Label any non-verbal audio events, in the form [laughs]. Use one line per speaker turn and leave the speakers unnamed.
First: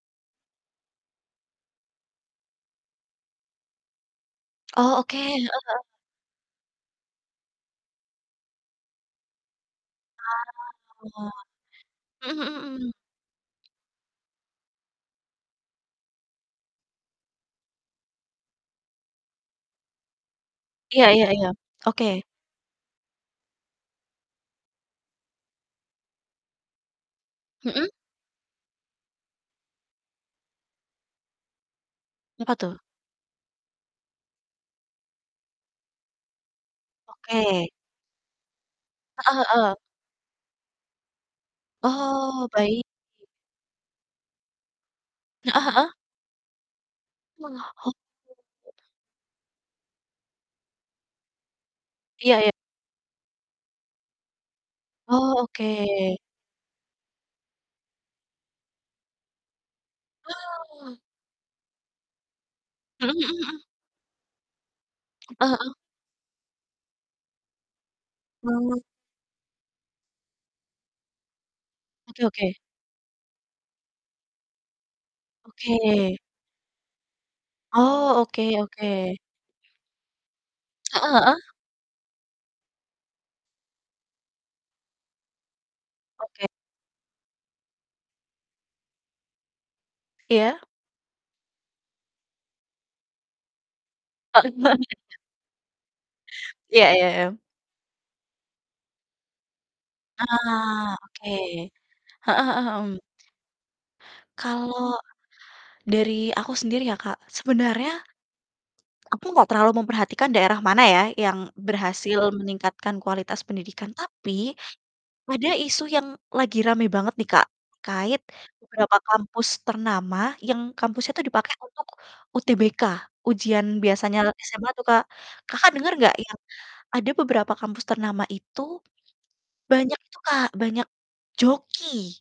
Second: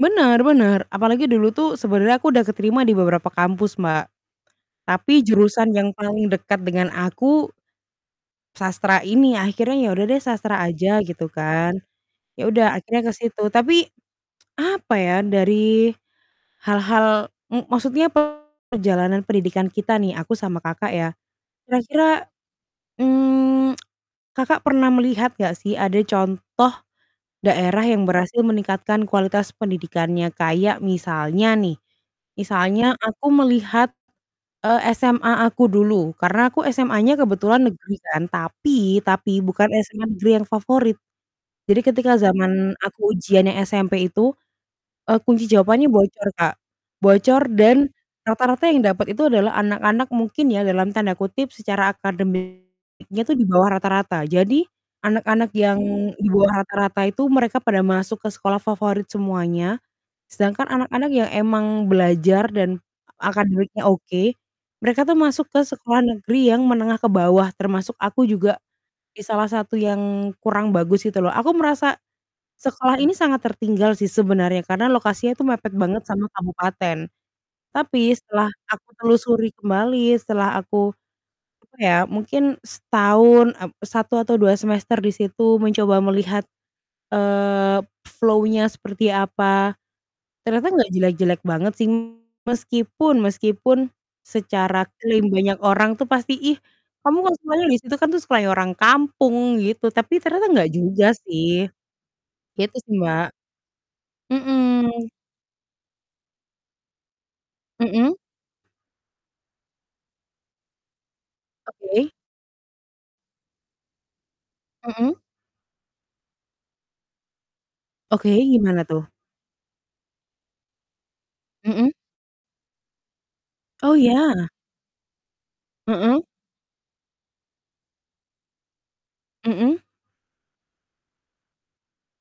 Bener bener apalagi dulu tuh sebenernya aku udah keterima di beberapa kampus, Mbak.
Oh, oke,
Tapi
heeh
jurusan
heeh.
yang paling dekat dengan aku sastra ini, akhirnya ya udah deh sastra aja gitu
Ah.
kan.
Mhm
Ya udah
mhm mhm.
akhirnya ke situ tapi, [tsk] apa ya dari hal-hal mu maksudnya perjalanan pendidikan kita nih, aku sama, Kakak,
Iya
ya
iya iya, oke.
kira-kira, mmm, [tsk] Kakak pernah melihat gak sih ada contoh daerah
Mhm.
yang berhasil meningkatkan kualitas pendidikannya? Kayak misalnya nih,
Apa tuh?
misalnya aku melihat, eee, SMA aku dulu, karena aku SMA-nya kebetulan
Oke.
negeri kan tapi
Heeh
tapi bukan
heeh.
SMA negeri yang favorit. Jadi ketika
Oh,
zaman
baik.
aku ujiannya SMP itu, eee, kunci
Heeh
jawabannya
heeh.
bocor, Kak, bocor
Wah
dan
ho
rata-rata
[unintelligible]
yang dapat itu adalah anak-anak mungkin ya dalam tanda kutip "secara
Iya iya.
akademik-nya tuh di bawah rata-rata." Jadi
Oh,
anak-anak yang
oke.
di bawah rata-rata itu mereka pada masuk ke sekolah favorit semuanya, sedangkan
Wah!
anak-anak yang emang belajar dan
Mhm mhm mhm.
akademiknya oke, mereka tuh masuk
Heeh
ke
heeh.
sekolah negeri yang menengah ke bawah termasuk aku juga,
Oh.
di salah satu yang kurang bagus gitu loh, aku merasa
Oke oke.
sekolah ini sangat tertinggal sih sebenarnya karena lokasinya itu mepet banget
Oke.
sama kabupaten, tapi
Oh, oke
setelah aku
oke.
telusuri kembali setelah aku,
Heeh heeh.
apa ya, mungkin setahun, eee, 1 atau 2 semester di situ mencoba melihat,
Oke.
eee, flow-nya seperti, apa,
Iya.
ternyata nggak jelek-jelek banget sih. Meskipun meskipun secara
[laughs]
klaim banyak orang tuh pasti, "Ih,
Iya iya
kamu kan
iya.
semuanya di situ, kan tuh seperti orang kampung!" Gitu, tapi ternyata nggak
Ah,
juga
oke,
sih,
heeh heeh,
gitu sih,
mhm.
Mbak,
Kalau
mhm.
dari aku sendiri ya, Kak, sebenarnya
Mhm.
aku gak terlalu memperhatikan daerah mana ya, yang
Oke.
berhasil meningkatkan kualitas pendidikan. Tapi
Mhm.
ada isu yang lagi rame banget nih, Kak, terkait
Oke, gimana
beberapa
tuh?
kampus ternama yang kampusnya itu dipake untuk
Mhm.
UTBK, ujian
Oh,
biasanya
ya?
SMA tuh, Kak. Kakak, denger gak
Mhm.
ya, ada beberapa kampus ternama itu
Mhm.
banyak itu, Kak, banyak joki?